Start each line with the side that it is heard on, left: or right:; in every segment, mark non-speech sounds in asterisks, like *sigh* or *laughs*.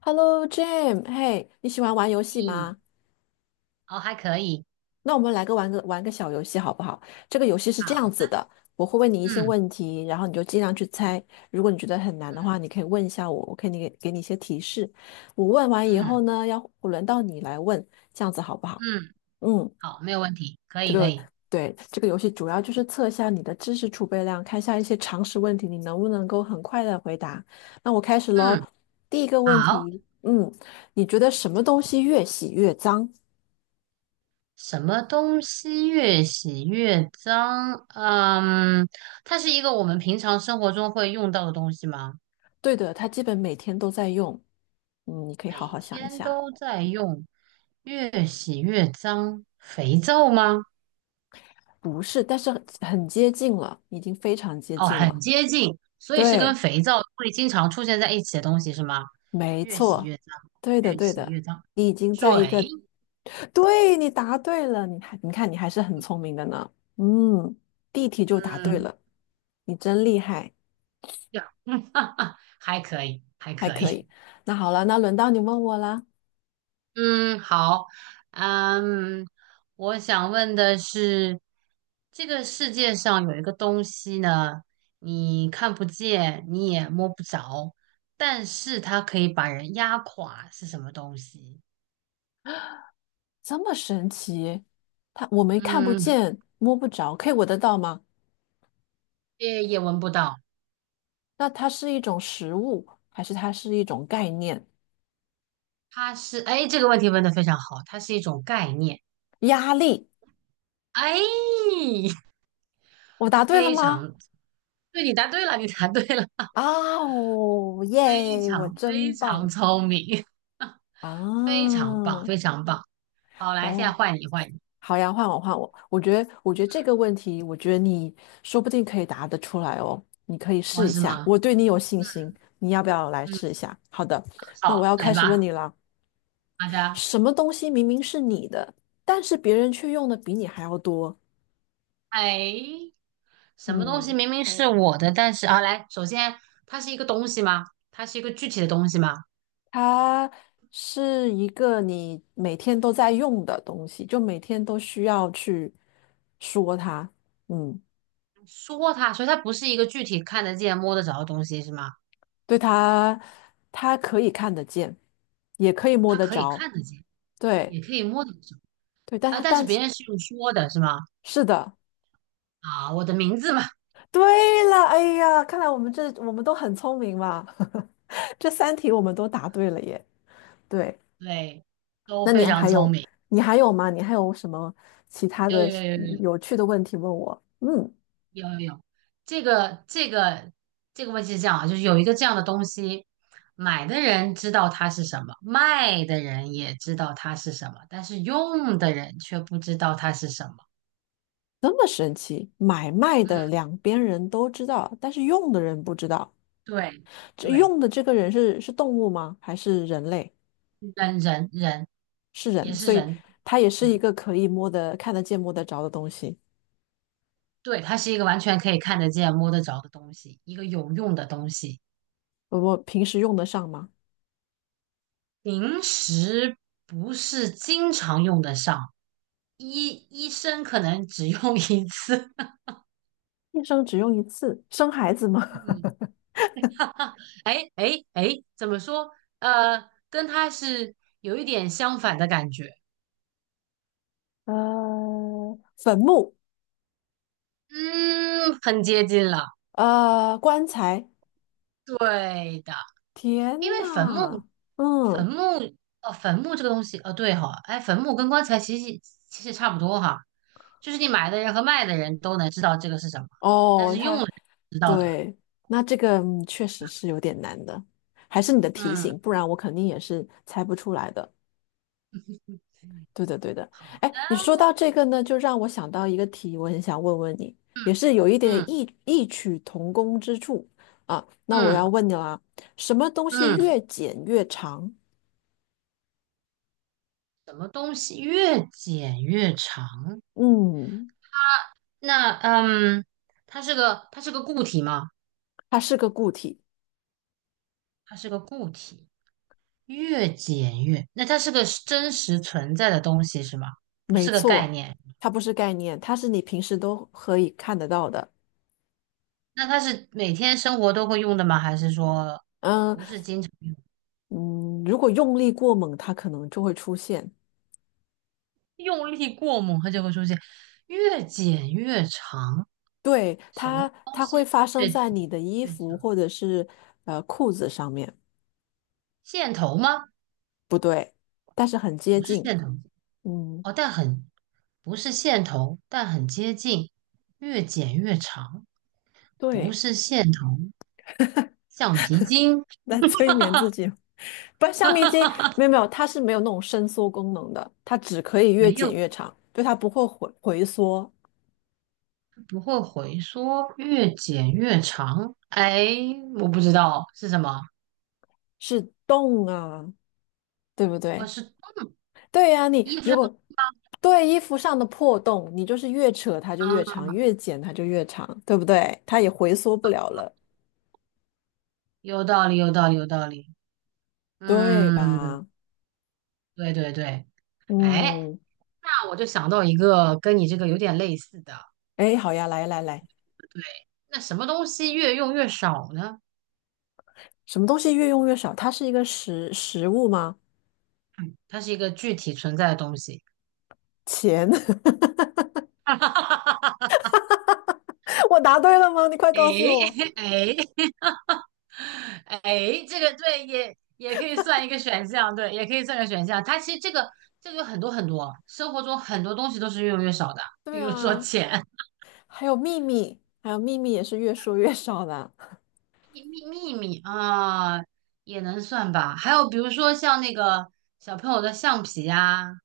left: Hello Jim，嘿，你喜欢玩游戏
right: 嗯，
left: 吗？
right: 哦，还可以。
left: 那我们来个玩个玩个小游戏好不好？这个游戏是这
right: 好。
left: 样子的，我会问你一些
right: 嗯
left: 问题，然后你就尽量去猜。
right: 嗯
left: 如果你觉得很难的
right: 嗯
left: 话，你可以问一下我，我可以给你一些提示。我问完以后
right: 嗯
left: 呢，要轮到你来问，这样子好不好？
right: 嗯，
left: 嗯，
right: 好，没有问题，可
left: 这
right: 以可
left: 个
right: 以。
left: 对，这个游戏主要就是测一下你的知识储备量，看一下一些常识问题，你能不能够很快的回答。那我开始喽，
right: 嗯，
left: 第一个问
right: 好。
left: 题，你觉得什么东西越洗越脏？
right: 什么东西越洗越脏？嗯，它是一个我们平常生活中会用到的东西吗？
left: 对的，它基本每天都在用。嗯，你可以好
right: 每
left: 好想一
right: 天
left: 下，
right: 都在用，越洗越脏，肥皂吗？
left: 不是，但是很接近了，已经非常接
right: 哦，
left: 近
right: 很
left: 了。
right: 接近，所以是跟
left: 对，
right: 肥皂会经常出现在一起的东西是吗？
left: 没
right: 越洗
left: 错，
right: 越脏。
left: 对的，
right: 越
left: 对
right: 洗
left: 的，
right: 越脏。
left: 你已经在一个，
right: 水。
left: 对，你答对了，你看你还是很聪明的呢。嗯，第一题就答对
right: 嗯。
left: 了，你真厉害，
right: *laughs* 呀，嗯，*laughs* 哈哈，还可以，还
left: 还
right: 可
left: 可
right: 以。
left: 以。那好了，那轮到你问我啦。
right: 嗯，好。嗯，我想问的是，这个世界上有一个东西呢，你看不见，你也摸不着，但是它可以把人压垮，是什么东西？
left: 这么神奇，它我们看不
right: 嗯，
left: 见，摸不着，可以闻得到吗？
right: 也闻不到。
left: 那它是一种食物，还是它是一种概念？
right: 它是，哎，这个问题问得非常好，它是一种概念。
left: 压力，
right: 哎，*laughs*
left: 我答对了
right: 非
left: 吗？
right: 常对，你答对了，你答对了。
left: 啊哦，
right: 非
left: 耶，我
right: 常非
left: 真棒
right: 常聪明。*laughs* 非
left: 啊！
right: 常棒，非常棒。好，来，现在
left: 哦，
right: 换你，换你。
left: 好呀，换我换我。我觉得这个问题，我觉得你说不定可以答得出来哦。你可以
right: 我
left: 试一
right: 是
left: 下，
right: 吗？
left: 我对你有信
right: 嗯，
left: 心。你要不要来
right: 嗯，
left: 试一下？好的，那
right: 好，
left: 我要
right: 来
left: 开始问
right: 吧。
left: 你了。
right: 好的。
left: 什么东西明明是你的，但是别人却用的比你还要多？
right: 哎，什么东西
left: 嗯，
right: 明明是我的，但是啊，来，首先它是一个东西吗？它是一个具体的东西吗？
left: 它是一个你每天都在用的东西，就每天都需要去说它。嗯，
right: 说它，所以它不是一个具体看得见、摸得着的东西，是吗？
left: 对，它可以看得见，也可以摸
right: 它
left: 得
right: 可以
left: 着。
right: 看得见，
left: 对。
right: 也可以摸得着
left: 对，但
right: 啊，
left: 他
right: 但是
left: 但
right: 别
left: 是
right: 人是用说的，是吗？
left: 是的，
right: 啊，我的名字嘛。
left: 对了，哎呀，看来我们都很聪明嘛，*laughs* 这3题我们都答对了耶。对，
right: 对，都
left: 那你
right: 非常
left: 还
right: 聪
left: 有
right: 明。
left: 你还有吗？你还有什么其他
right: 有
left: 的
right: 有有有有
left: 有趣的问题问我？嗯，
right: 有，这个这个问题是这样啊，就是有一个这样的东西，买的人知道它是什么，卖的人也知道它是什么，但是用的人却不知道它是什么。
left: 这么神奇，买卖的
right: 嗯，
left: 两边人都知道，但是用的人不知道。
right: 对
left: 这
right: 对。
left: 用的这个人是动物吗？还是人类？
right: 人人人
left: 是
right: 也
left: 人，
right: 是
left: 所以
right: 人。
left: 它也是一
right: 嗯，
left: 个可以摸得、看得见、摸得着的东西。
right: 对，它是一个完全可以看得见、摸得着的东西，一个有用的东西。
left: 我平时用得上吗？
right: 平时不是经常用得上，医生可能只用一次。
left: 一生只用一次，生孩子吗？
right: *laughs* 嗯。
left: *laughs*
right: *laughs* 哈，哎，怎么说？跟他是有一点相反的感觉。
left: 呃，坟墓，
right: 嗯，很接近了。
left: 棺材。
right: 对的，
left: 天
right: 因为坟墓。
left: 呐，
right: 坟
left: 嗯，
right: 墓，哦，坟墓这个东西，哦，对哈。哎，坟墓跟棺材其实差不多哈，就是你买的人和卖的人都能知道这个是什么，
left: 哦，他
right: 知道的吧？
left: 对，那这个确实是有点难的，还是你的提
right: 嗯。
left: 醒，不然我肯定也是猜不出来的。对的，对的。
right: 好
left: 哎，你说
right: 的。
left: 到这个呢，就让我想到一个题，我很想问问你，
right: 嗯
left: 也是有一点
right: 嗯
left: 异曲同工之处啊。那我
right: 嗯
left: 要问你啦，什么东西
right: 嗯，
left: 越剪越长？
right: 什么东西越剪越长？
left: 嗯。
right: 那它是个固体吗？
left: 它是个固体，
right: 它是个固体。越剪越，那它是个是真实存在的东西是吗？不
left: 没
right: 是个概
left: 错，
right: 念。
left: 它不是概念，它是你平时都可以看得到的。
right: 那它是每天生活都会用的吗？还是说
left: 嗯
right: 不是经常用？
left: 嗯，如果用力过猛，它可能就会出现。
right: 用力过猛，它就会出现。越剪越长，
left: 对，
right: 什么
left: 它，
right: 东
left: 它会
right: 西
left: 发生
right: 越剪
left: 在你的衣
right: 越
left: 服
right: 长？
left: 或者是呃裤子上面，
right: 线头吗？
left: 不对，但是很接
right: 不是
left: 近。
right: 线头。
left: 嗯，
right: 哦，但很不是线头，但很接近。越剪越长。不
left: 对，
right: 是线头。橡皮筋。
left: 来催眠自己。*laughs* 不，橡皮筋
right: *laughs*
left: 没有没有，它是没有那种伸缩功能的，它只可以越
right: 没
left: 剪
right: 有，
left: 越长，对，它不会回缩，
right: 不会回缩，越剪越长。哎，我不知道是什么。
left: 是动啊，对不
right: 哦，
left: 对？
right: 是
left: 对呀、你
right: 衣服
left: 如
right: 上
left: 果对衣服上的破洞，你就是越扯它就越
right: 啊。
left: 长，越剪它就越长，对不对？它也回缩不了了，
right: 有道理，有道理，有道理。
left: 对
right: 嗯，
left: 吧？
right: 对对对。哎，
left: 嗯，
right: 那我就想到一个跟你这个有点类似的。
left: 哎，好呀，来来来，
right: 对，那什么东西越用越少呢？
left: 什么东西越用越少？它是一个食物吗？
right: 它是一个具体存在的东西。
left: 钱，*laughs*
right: *laughs* 哈哈哈哈
left: 我答对了吗？你快告诉
right: 哎
left: 我。
right: 哎，哎 *laughs* 哎，这个对，也也可以算一个选项，对，也可以算个选项。它其实这个有很多很多，生活中很多东西都是越用越少的，
left: 对
right: 比如说
left: 啊，
right: 钱、
left: 还有秘密，还有秘密也是越说越少的
right: *laughs* 秘秘秘密啊，也能算吧。还有比如说像那个小朋友的橡皮呀，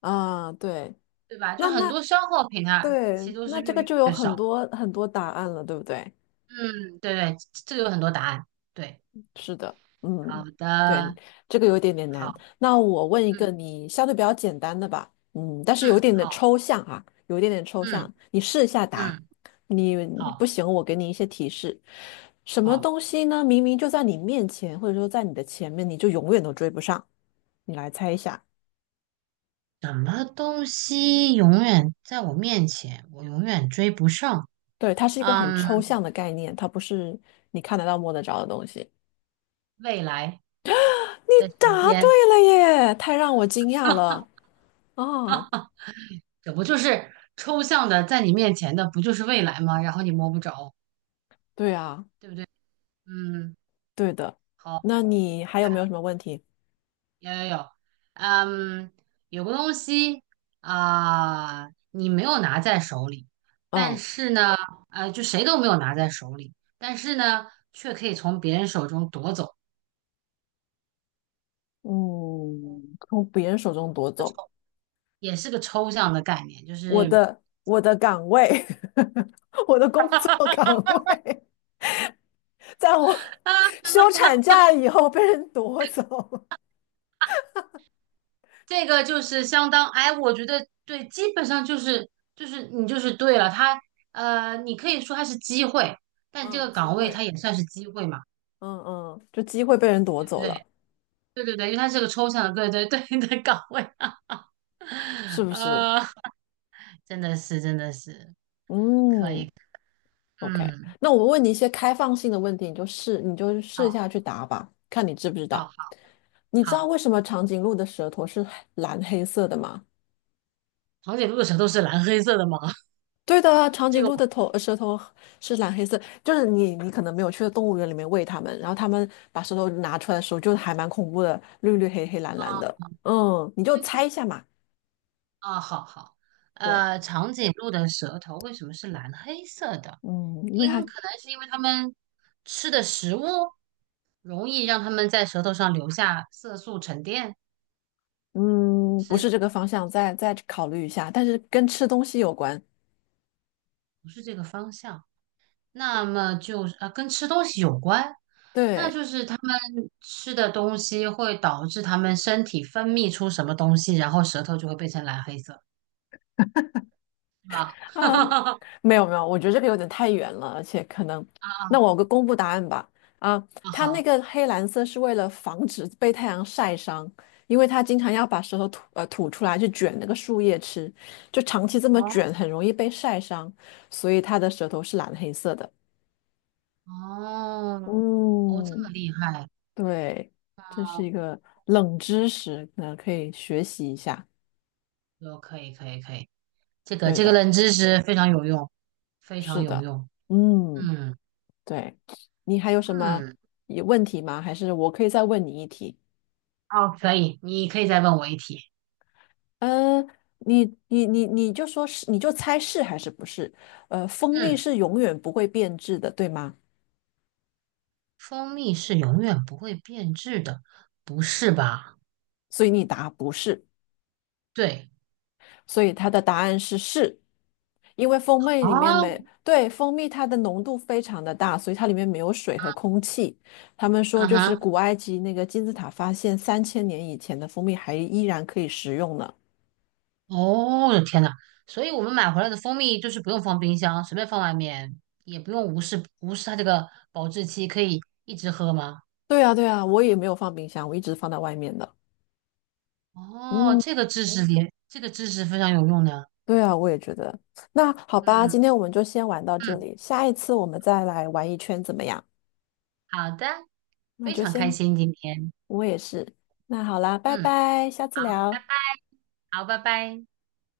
left: 啊。对，
right: 对吧？就
left: 那
right: 很
left: 那
right: 多消耗品啊，其
left: 对，
right: 实都
left: 那
right: 是
left: 这
right: 越
left: 个
right: 用
left: 就有
right: 越
left: 很
right: 少。
left: 多很多答案了，对不对？
right: 嗯，对对，这个有很多答案。对。
left: 是的，
right: 好
left: 嗯，对，
right: 的。
left: 这个有一点点难。
right: 好。
left: 那我问一个
right: 嗯
left: 你相对比较简单的吧，嗯，但是
right: 嗯，
left: 有一点的
right: 好。
left: 抽象啊，有一点点抽
right: 嗯
left: 象，你试一下答。
right: 嗯，
left: 你
right: 好
left: 不行，我给你一些提示。什么
right: 好。
left: 东西呢？明明就在你面前，或者说在你的前面，你就永远都追不上。你来猜一下。
right: 什么东西永远在我面前，我永远追不上？
left: 对，它是一个很
right: 嗯，
left: 抽象的概念，它不是你看得到、摸得着的东西。
right: 未来
left: 你
right: 的时
left: 答对
right: 间。
left: 了耶，太让我惊讶了
right: *laughs*
left: 啊！
right: 这不就是抽象的在你面前的，不就是未来吗？然后你摸不着，
left: 对啊，
right: 对不对？嗯。
left: 对的。
right: 好。
left: 那你还有没有什么问题？
right: 有有有，嗯，有个东西啊，你没有拿在手里，但
left: 嗯
right: 是呢，就谁都没有拿在手里，但是呢，却可以从别人手中夺走，
left: 嗯，从别人手中夺走
right: 也是个抽象的概念，就
left: 我
right: 是。
left: 的我的岗位，*laughs* 我的工作岗位，*laughs* 在我
right: *laughs* 啊。
left: 休产假以后被人夺走。
right: 这个就是相当，哎，我觉得对，基本上就是就是你就是对了，他你可以说它是机会，但这
left: 嗯，
right: 个
left: 机
right: 岗位它
left: 会，
right: 也算是机会嘛，
left: 嗯嗯，就机会被人夺
right: 对不
left: 走了，
right: 对？对对对，因为它是个抽象的，对对对的岗位。*laughs*
left: 是不是？
right: 呃，真的是可
left: 嗯
right: 以。
left: ，OK。
right: 嗯，
left: 那我问你一些开放性的问题，你就试，你就试
right: 好，
left: 下去答吧，看你知不知
right: 好，
left: 道。
right: 好，
left: 你知道
right: 好。
left: 为什么长颈鹿的舌头是蓝黑色的吗？
right: 堂姐露的舌头是蓝黑色的吗？
left: 对的啊，
right: *laughs*
left: 长
right: 这
left: 颈
right: 个。
left: 鹿的舌头是蓝黑色，就是你可能没有去动物园里面喂它们，然后它们把舌头拿出来的时候，就还蛮恐怖的，绿绿黑黑蓝蓝的。嗯，你就猜一下嘛。
right: 啊，好好。
left: 对，
right: 长颈鹿的舌头为什么是蓝黑色的？
left: 嗯，因为
right: 因
left: 它
right: 可能是因为它们吃的食物容易让它们在舌头上留下色素沉淀。
left: 嗯不
right: 是
left: 是这个方向，再考虑一下，但是跟吃东西有关。
right: 不是这个方向？那么就是啊，跟吃东西有关，那
left: 对，
right: 就是它们吃的东西会导致它们身体分泌出什么东西，然后舌头就会变成蓝黑色，是吧？
left: 啊，
right: *laughs*
left: 没有没有，我觉得这个有点太远了，而且可能，
right: 啊
left: 那
right: 啊
left: 我个公布答案吧。啊，它那
right: 好。
left: 个黑蓝色是为了防止被太阳晒伤，因为它经常要把舌头吐出来去卷那个树叶吃，就长期这么
right: 哦
left: 卷很容易被晒伤，所以它的舌头是蓝黑色的。
right: 哦，哦，这么
left: 嗯，
right: 厉害。
left: 对，这是一个冷知识，那可以学习一下。
right: 有，可以，可以，可以，这个
left: 对
right: 这个
left: 的，
right: 冷知识非常有用，非常
left: 是
right: 有
left: 的，
right: 用。
left: 嗯。
right: 嗯
left: 对，你还有什么
right: 嗯。
left: 有问题吗？还是我可以再问你一题？
right: 哦，可以，你可以再问我一题。
left: 嗯、你就说是，你就猜是还是不是？呃，蜂蜜
right: 嗯，
left: 是永远不会变质的，对吗？
right: 蜂蜜是永远不会变质的，不是吧？
left: 所以你答不是，
right: 对。
left: 所以它的答案是是，因为蜂蜜里面
right: 啊，
left: 没，对，蜂蜜它的浓度非常的大，所以它里面没有水和空气。他们说
right: 啊
left: 就是
right: 哈，
left: 古埃及那个金字塔发现3000年以前的蜂蜜还依然可以食用呢。
right: 哦，我的天呐，所以我们买回来的蜂蜜就是不用放冰箱，随便放外面，也不用无视它这个保质期，可以一直喝吗？
left: 对啊，对啊，我也没有放冰箱，我一直放在外面的。
right: 哦，
left: 嗯，
right: 这个知识点，这个知识非常有用的。
left: 对啊，我也觉得。那好吧，
right: 嗯
left: 今天我们就先玩到这
right: 嗯。
left: 里，下一次我们再来玩一圈怎么样？
right: 好的，
left: 那
right: 非
left: 就
right: 常开
left: 先，
right: 心今天。
left: 我也是。那好啦，拜
right: 嗯，
left: 拜，下次
right: 好，拜
left: 聊。
right: 拜。好，拜拜。